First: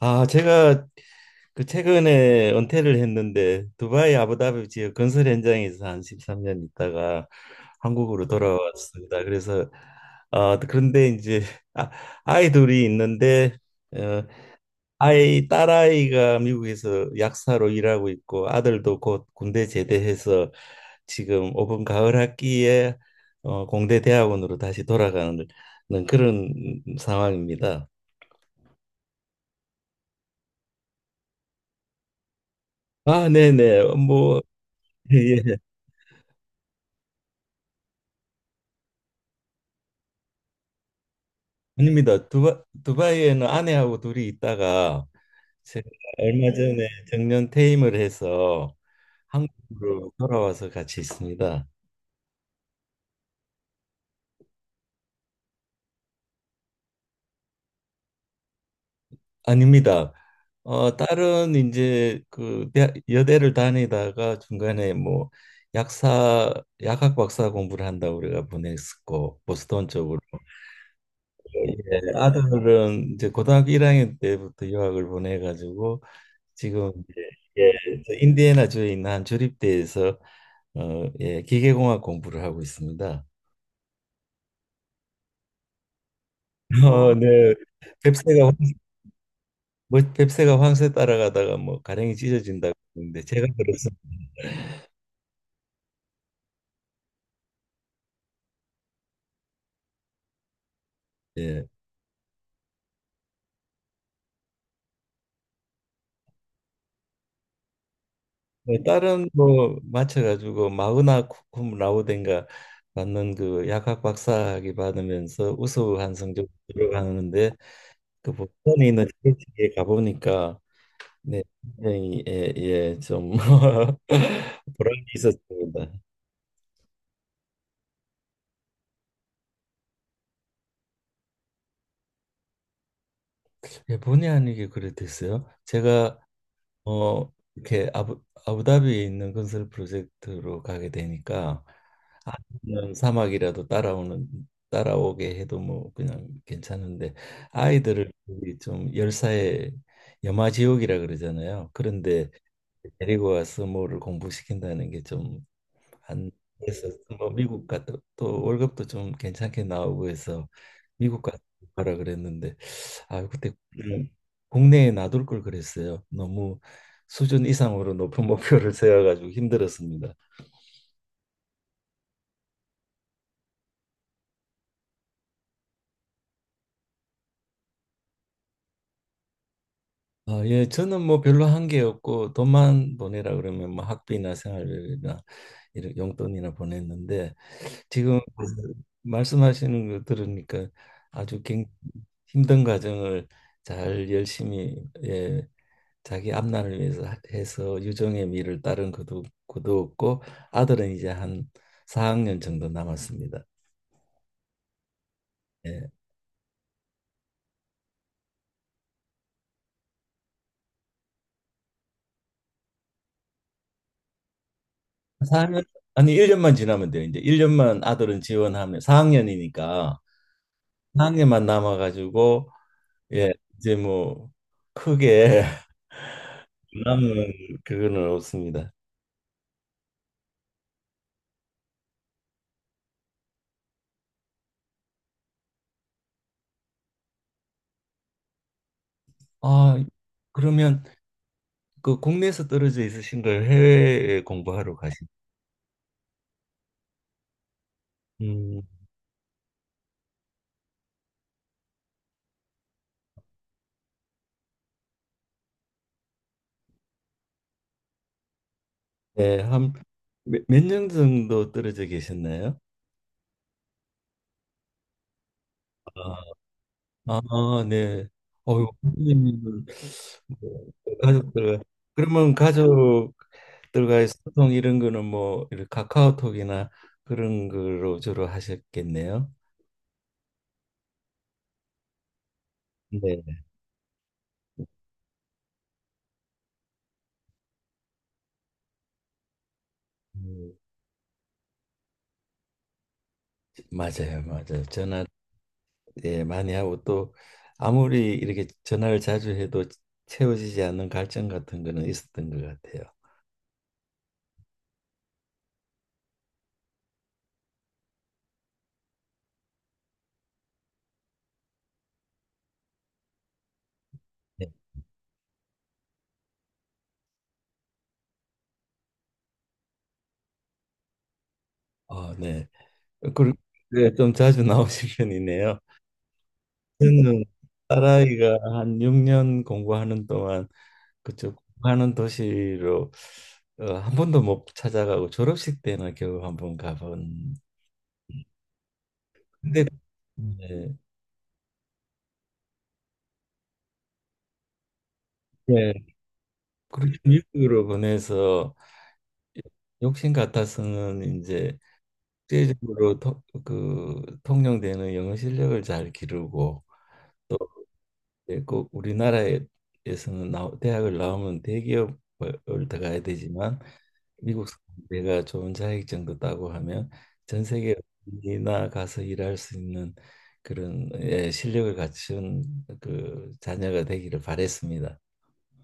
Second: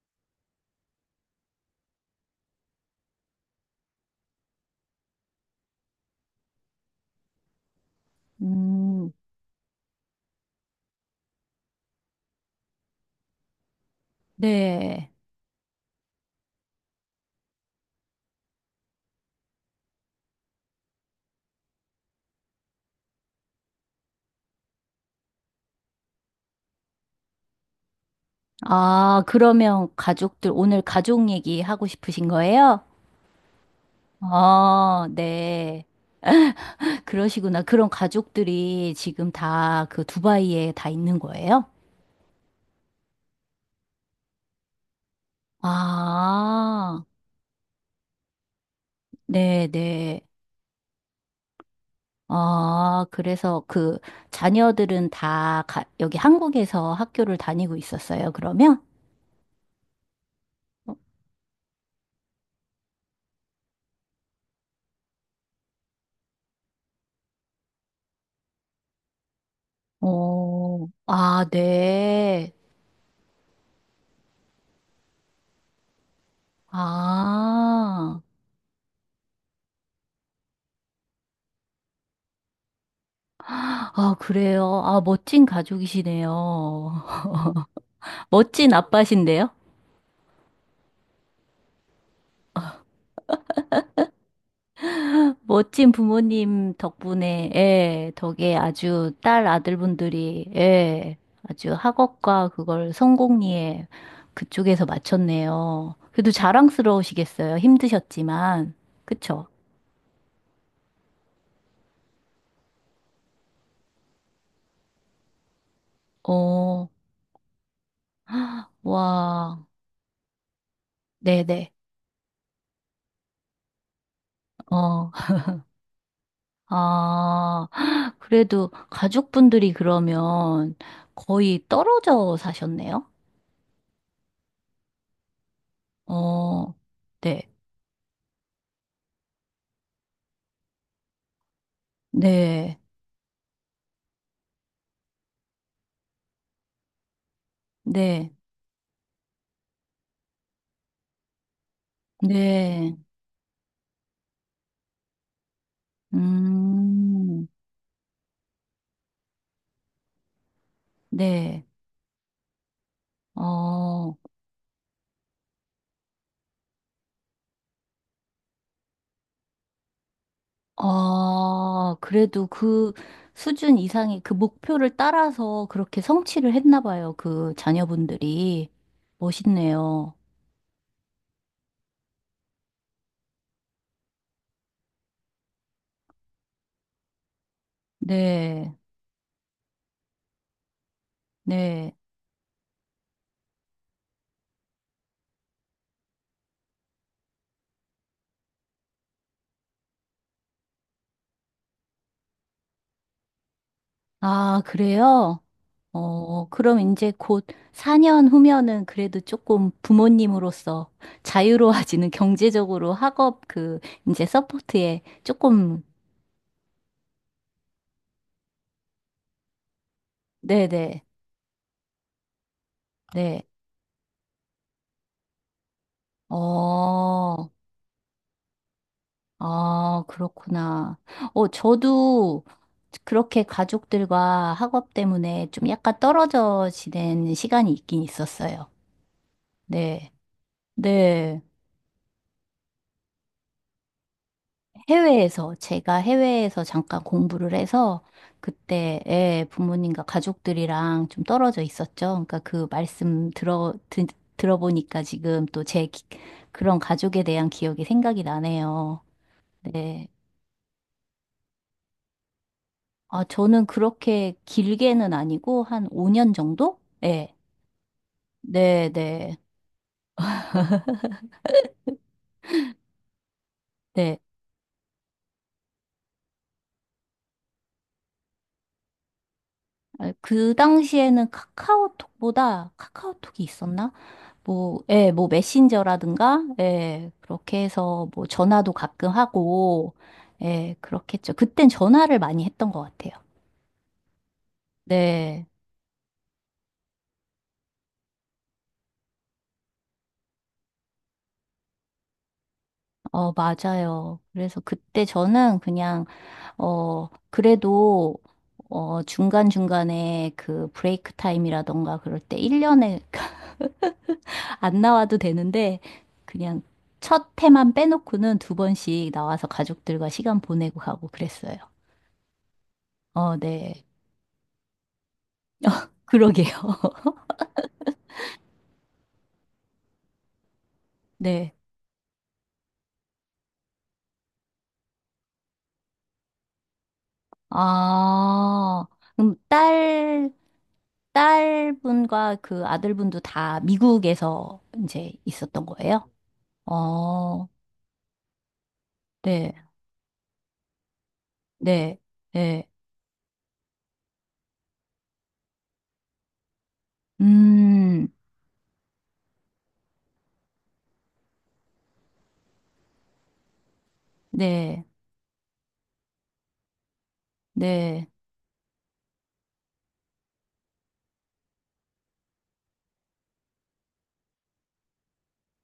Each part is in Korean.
아, 제가 그 최근에 은퇴를 했는데 두바이 아부다비 지역 건설 현장에서 한 13년 있다가 한국으로 음, 돌아왔습니다. 그래서 그런데 이제 아, 아이 둘이 있는데 어, 네. 아이 딸아이가 미국에서 약사로 일하고 있고 아들도 곧 군대 제대해서 지금 오번 가을 학기에 공대 대학원으로 다시 돌아가는 그런 상황입니다. 아, 그러면 가족들, 오늘 가족 얘기 하고 싶으신 거예요? 아, 네네. 뭐 아, 예. 네. 그러시구나. 그런 가족들이 지금 다 그 두바이에 다 있는 거예요? 아닙니다. 두바이에는 아내하고 둘이 있다가 제가 얼마 전에 아, 정년 퇴임을 해서 네, 한국으로 네. 돌아와서 같이 있습니다. 아, 그래서 그 자녀들은 다 가- 여기 한국에서 학교를 다니고 있었어요, 그러면? 아닙니다. 딸은 이제 여대를 다니다가 중간에 뭐 약사 약학 박사 공부를 한다고 우리가 보냈었고 보스턴 쪽으로. 어, 아, 예, 네. 아들은 이제 고등학교 1학년 때부터 유학을 보내가지고 지금 이제. 예, 저 아. 인디애나주에 있는 한 조립대에서 예, 기계공학 공부를 하고 있습니다. 아, 그래요. 아, 멋진 가족이시네요. 네. 뱁새가 황-. 멋진 아빠신데요? 뭐 뱁새가 황새 따라가다가 뭐 가랭이 찢어진다고 했는데 제가 들었어요. 멋진 부모님 덕분에, 예, 덕에 아주 딸 아들분들이, 예, 예. 아주 학업과 그걸 성공리에 그쪽에서 맞췄네요. 그래도 자랑스러우시겠어요. 힘드셨지만. 뭐 다른 그쵸? 뭐 맞춰가지고 마그나 쿰 라우덴가 받는 그 약학 박사학위 받으면서 우수한 성적 어, 들어가는데 그스턴에 있는 와, 지식에 가보니까 네, 네네. 굉장히 예, 예, 좀 보람이 어, 있었습니다. 아, 그래도 가족분들이 그러면 거의 떨어져 사셨네요? 예, 본의 아니게 그래 됐어요. 제가 어, 네, 이렇게 아부다비에 있는 건설 프로젝트로 가게 되니까 네, 아니면 사막이라도 따라오는 따라오게 해도 뭐 그냥 괜찮은데 아이들을 네, 거기 좀 열사의 염화지옥이라 그러잖아요. 그런데 네, 데리고 와서 뭐를 공부시킨다는 게좀 한에서 뭐 음, 미국 같은 또 월급도 좀 괜찮게 나오고 해서 미국 가 네, 가라 그랬는데 아 그때 음, 어, 국내에 놔둘 걸 그랬어요. 너무 수준 이상으로 높은 목표를 세워가지고 힘들었습니다. 아, 그래도 그 수준 이상의 그 목표를 따라서 그렇게 성취를 했나 봐요. 그 자녀분들이. 멋있네요. 아, 예, 저는 뭐 별로 한 게 없고 돈만 보내라 그러면 뭐 학비나 생활비나 이런 용돈이나 보냈는데 지금 그 네, 말씀하시는 거 들으니까 아주 굉- 네. 힘든 과정을 잘 열심히 예, 자기 앞날을 위해서 해서 유종의 미를 따른 그도 없고 아들은 이제 한 4학년 정도 남았습니다. 아, 그래요? 예. 어, 그럼 이제 곧 4년 후면은 그래도 조금 부모님으로서 자유로워지는 경제적으로 학업 그 이제 서포트에 사 학년 조금, 아니 1년만 지나면 돼요. 이제 1년만 아들은 지원하면 4학년이니까 네네, 4학년만 남아 가지고 예, 네. 이제 뭐 크게 남은 어, 그거는 없습니다. 아, 그렇구나. 어, 저도 그렇게 가족들과 학업 때문에 좀 약간 떨어져 지낸 시간이 있긴 있었어요. 아, 네. 그러면 네. 그 국내에서 떨어져 있으신 걸 해외에 공부하러 가신. 해외에서, 제가 해외에서 잠깐 공부를 해서 음. 그때 예, 부모님과 가족들이랑 좀 떨어져 있었죠. 그러니까 그 말씀 들어보니까 지금 또 제 그런 가족에 대한 기억이 생각이 나네요. 네, 한 네. 몇 년 정도 떨어져 계셨나요? 아, 저는 그렇게 길게는 아니고 한 아, 5년 정도? 아, 네. 네. 유 네, 네. 선생님은 뭐 가족들 그러면 가족들과의 네. 소통 이런 거는 뭐 이렇게 카카오톡이나 그런 거로 주로 하셨겠네요. 아, 그 당시에는 카카오톡보다 네. 카카오톡이 있었나? 뭐, 예, 뭐 메신저라든가, 예, 그렇게 해서 뭐 전화도 가끔 하고, 음, 예, 그렇겠죠. 그땐 전화를 많이 했던 것 같아요. 맞아요, 맞아요. 전화 네, 예 많이 하고 또 아무리 이렇게 전화를 자주 해도 채워지지 않는 갈증 같은 거는 있었던 것 같아요. 어, 맞아요. 그래서 그때 저는 그냥, 어, 그래도, 어, 중간중간에 그 브레이크 타임이라던가 그럴 때 1년에 네. 안 나와도 되는데, 그냥 첫 해만 빼놓고는 두 번씩 나와서 가족들과 시간 보내고 가고 그랬어요. 네. 그, 어, 네. 네, 좀 자주 나오신 편이네요. 그러게요. 저는 딸아이가 한 6년 공부하는 동안 그쪽 네. 공부하는 도시로 한 번도 못 찾아가고 졸업식 때나 겨우 한 번 가본. 아, 그럼 근데 네, 딸분과 그 아들분도 다 미국에서 이제 있었던 예, 거예요? 그렇게 어, 미국으로 보내서 네, 욕심 같아서는 이제 네, 네. 국제적으로 통- 그 통용되는 영어 실력을 잘 기르고 음, 예, 꼭 우리나라에서는 대학을 나오면 대기업을 들어가야 되지만 미국 네, 내가 좋은 자격증도 따고 하면 전 세계 네. 어디나 가서 일할 수 있는 그런 예, 실력을 갖춘 그 자녀가 되기를 바랬습니다.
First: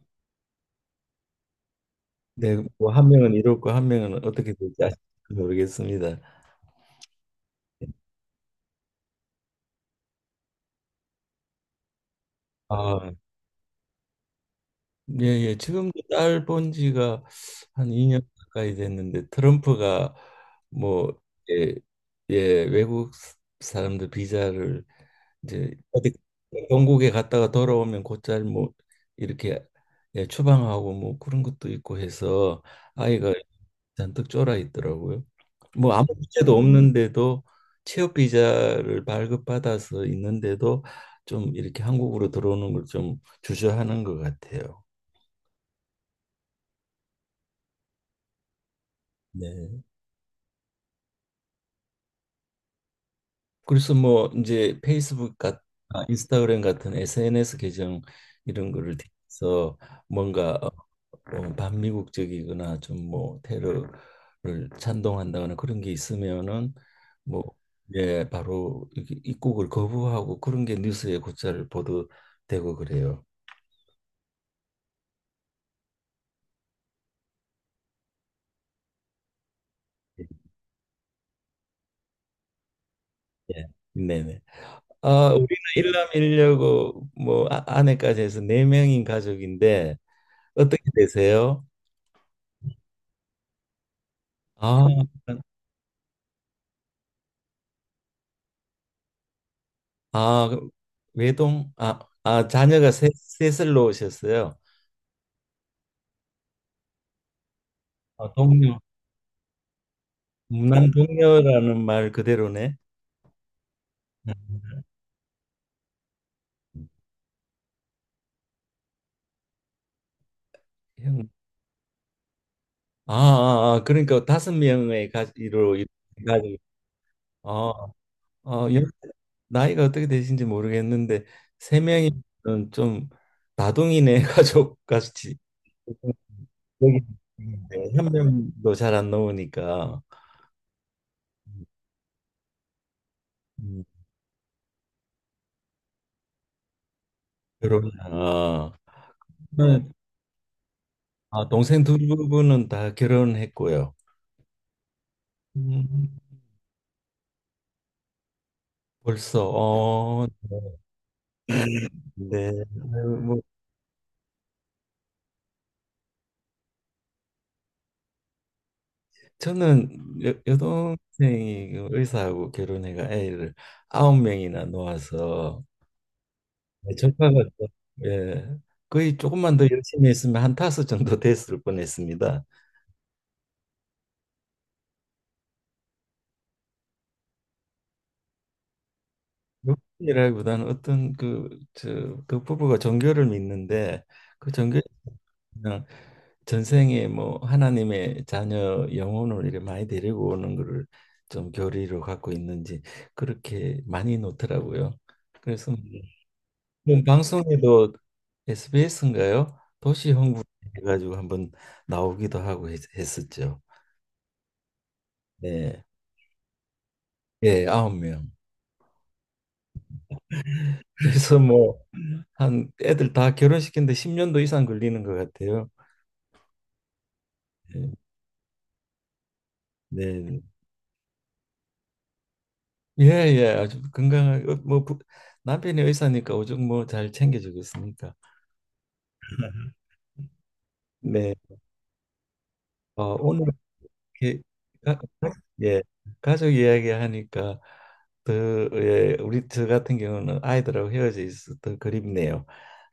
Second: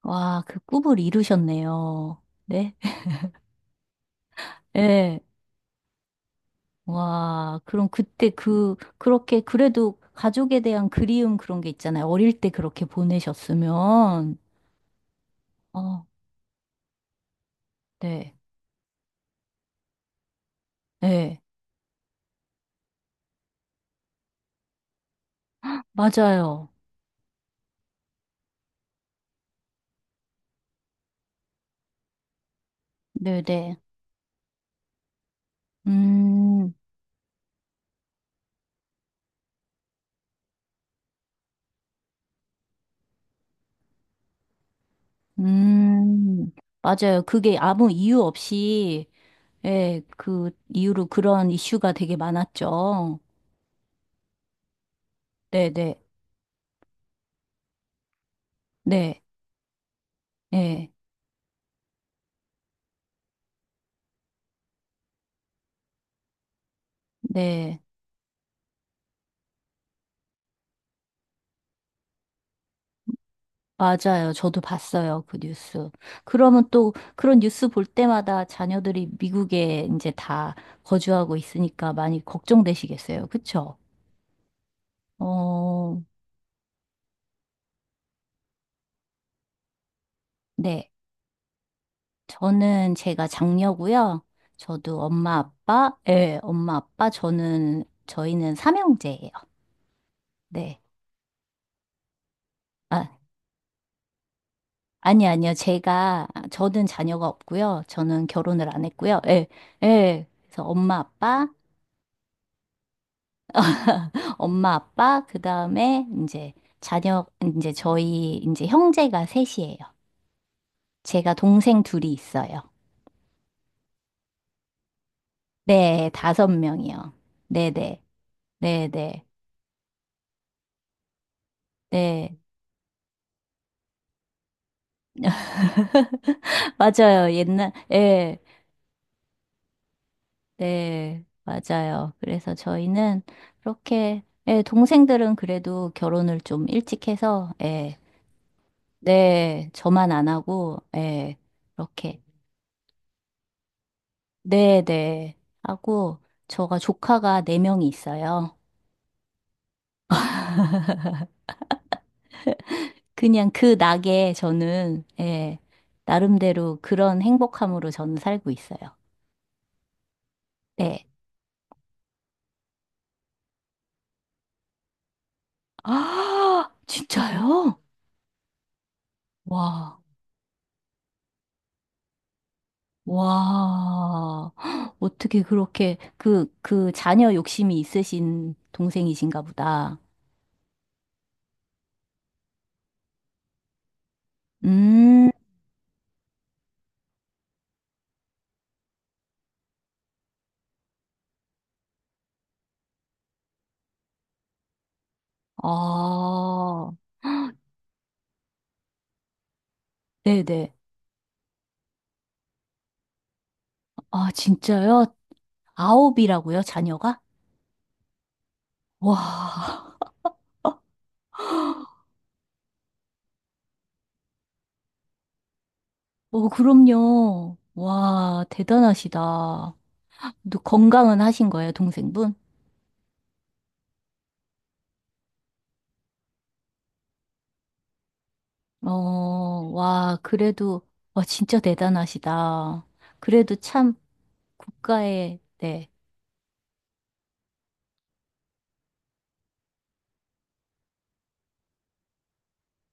와, 그 꿈을 이루셨네요. 네, 네, 뭐 한 명은 이렇고 한 명은 어떻게 될지 아직 네. 모르겠습니다. 와, 그럼 그때 그, 그렇게 그래도 가족에 대한 그리움 그런 게 있잖아요. 어릴 때 그렇게 아, 보내셨으면. 예, 예. 지금도 어, 딸 본 지가 한 2년 네, 가까이 됐는데 트럼프가 뭐 네. 예, 예, 외국 사람들 비자를 이제 어디 맞아요. 영국에 갔다가 돌아오면 곧잘 뭐 이렇게 예, 추방하고 뭐 그런 것도 있고 해서 아이가 네네. 잔뜩 쫄아 있더라고요. 뭐 아무 문제도 음, 없는데도 취업 비자를 발급받아서 있는데도 좀 이렇게 한국으로 들어오는 걸 좀 주저하는 것 같아요. 음, 맞아요. 그게 아무 이유 없이, 네. 예, 그 이유로 그런 이슈가 되게 많았죠. 그래서 뭐 이제 페이스북 같 네네. 아, 인스타그램 같은 SNS 계정 이런 거를 네, 통해서 뭔가 예, 반미국적이거나 좀 뭐 테러를 찬동한다거나 그런 게 있으면은 뭐 네. 예, 바로 이렇게 입국을 거부하고 그런 게 뉴스에 곧잘 보도되고 그래요. 맞아요. 저도 봤어요. 그 뉴스. 그러면 또 그런 뉴스 볼 때마다 자녀들이 미국에 이제 예. 다 거주하고 있으니까 많이 걱정되시겠어요. 예. 그쵸? 네네. 아, 우리는 어, 일남일녀고 뭐 아, 아내까지 해서 네 명인 가족인데 어떻게 네. 되세요? 저는 제가 장녀고요. 아, 저도 엄마, 아빠, 예, 엄마, 아빠, 저희는 삼형제예요. 아, 그 네. 외동, 아, 아, 자녀가 아, 셋을 놓으셨어요. 아니, 아니요. 저는 자녀가 없고요. 저는 아, 결혼을 동료, 안 했고요. 예, 예. 그래서 무난 엄마, 아빠, 동료라는 말 그대로네. 엄마, 음. 아빠, 그 다음에 이제 자녀, 이제 저희, 이제 형제가 셋이에요. 형, 제가 동생 둘이 있어요. 아, 아, 아, 그러니까 다섯 명의 가지로 이렇게 네, 다섯 가지고, 명이요. 어, 네네. 연- 네네. 나이가 어떻게 되신지 모르겠는데 세 네. 명이면 좀 다둥이네 가족 같이 여기 맞아요. 옛날, 있는데 한 예. 명도 잘 안 나오니까 네, 맞아요. 그래서 저희는 음, 그렇게, 예, 동생들은 그래도 결혼을 좀 일찍 해서, 결혼. 예, 아, 네, 저만 안 하고, 예, 아, 동생 두 이렇게, 분은 다 결혼했고요. 네, 네, 음, 하고, 저가 조카가 네명이 있어요. 벌써 네. 아유, 뭐 그냥 그 낙에 저는, 예, 나름대로 그런 행복함으로 저는 살고 있어요. 저는 네. 여동생이 그 의사하고 결혼해가 애를 아홉 명이나 놓아서 아, 조카가 또, 진짜요? 예, 거의 조금만 더 와. 열심히 했으면 한 다섯 정도 됐을 뻔했습니다. 와, 헉, 어떻게 그렇게 그, 그 자녀 욕심이 있으신 동생이신가 보다. 욕심이라기보다는 어떤 그, 저, 그 부부가 종교를 믿는데 그 종교 음, 그냥 전생에 뭐 하나님의 자녀 영혼을 이렇게 많이 데리고 오는 거를 좀 교리로 갖고 있는지 그렇게 많이 놓더라고요. 그래서 아, 뭐 방송에도 SBS인가요? 도시 홍보 네네. 해가지고 한번 나오기도 하고 했었죠. 아, 진짜요? 네, 아홉이라고요, 자녀가? 예, 아홉 명. 와, 그래서 뭐 한 애들 다 결혼시키는데 10년도 이상 걸리는 것 같아요. 어, 그럼요. 네, 와, 대단하시다. 네. 또 건강은 하신 거예요, 동생분? 예, 예, 아주 건강하게 뭐 부- 남편이 의사니까 오죽 뭐 잘 챙겨주겠습니까? 어, 와, 그래도, 와, 네, 진짜 대단하시다. 오늘 그래도 참 이렇게 가, 국가에, 예 네, 가족 이야기 하니까 더 예, 우리 저 같은 경우는 아이들하고 헤어져 있어 더 그립네요.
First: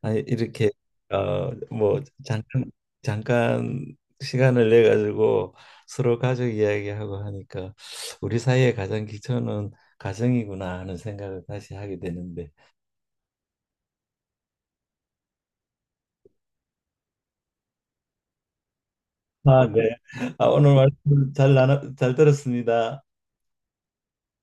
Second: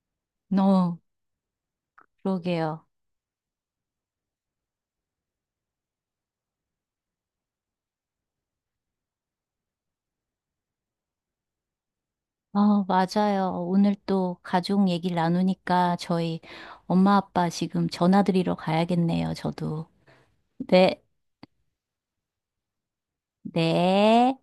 아니 이렇게 너, 뭐 잠깐 그러게요. 잠깐 시간을 내 가지고 서로 가족 이야기하고 하니까 우리 사이의 가장 기초는 가정이구나 하는 생각을 다시 하게 되는데. 어, 맞아요. 오늘 또 가족 얘기를 나누니까 저희 엄마 아빠 지금 전화 드리러 가야겠네요, 아, 저도. 네. 아, 오늘 네, 말씀 잘 잘 들었습니다. 네.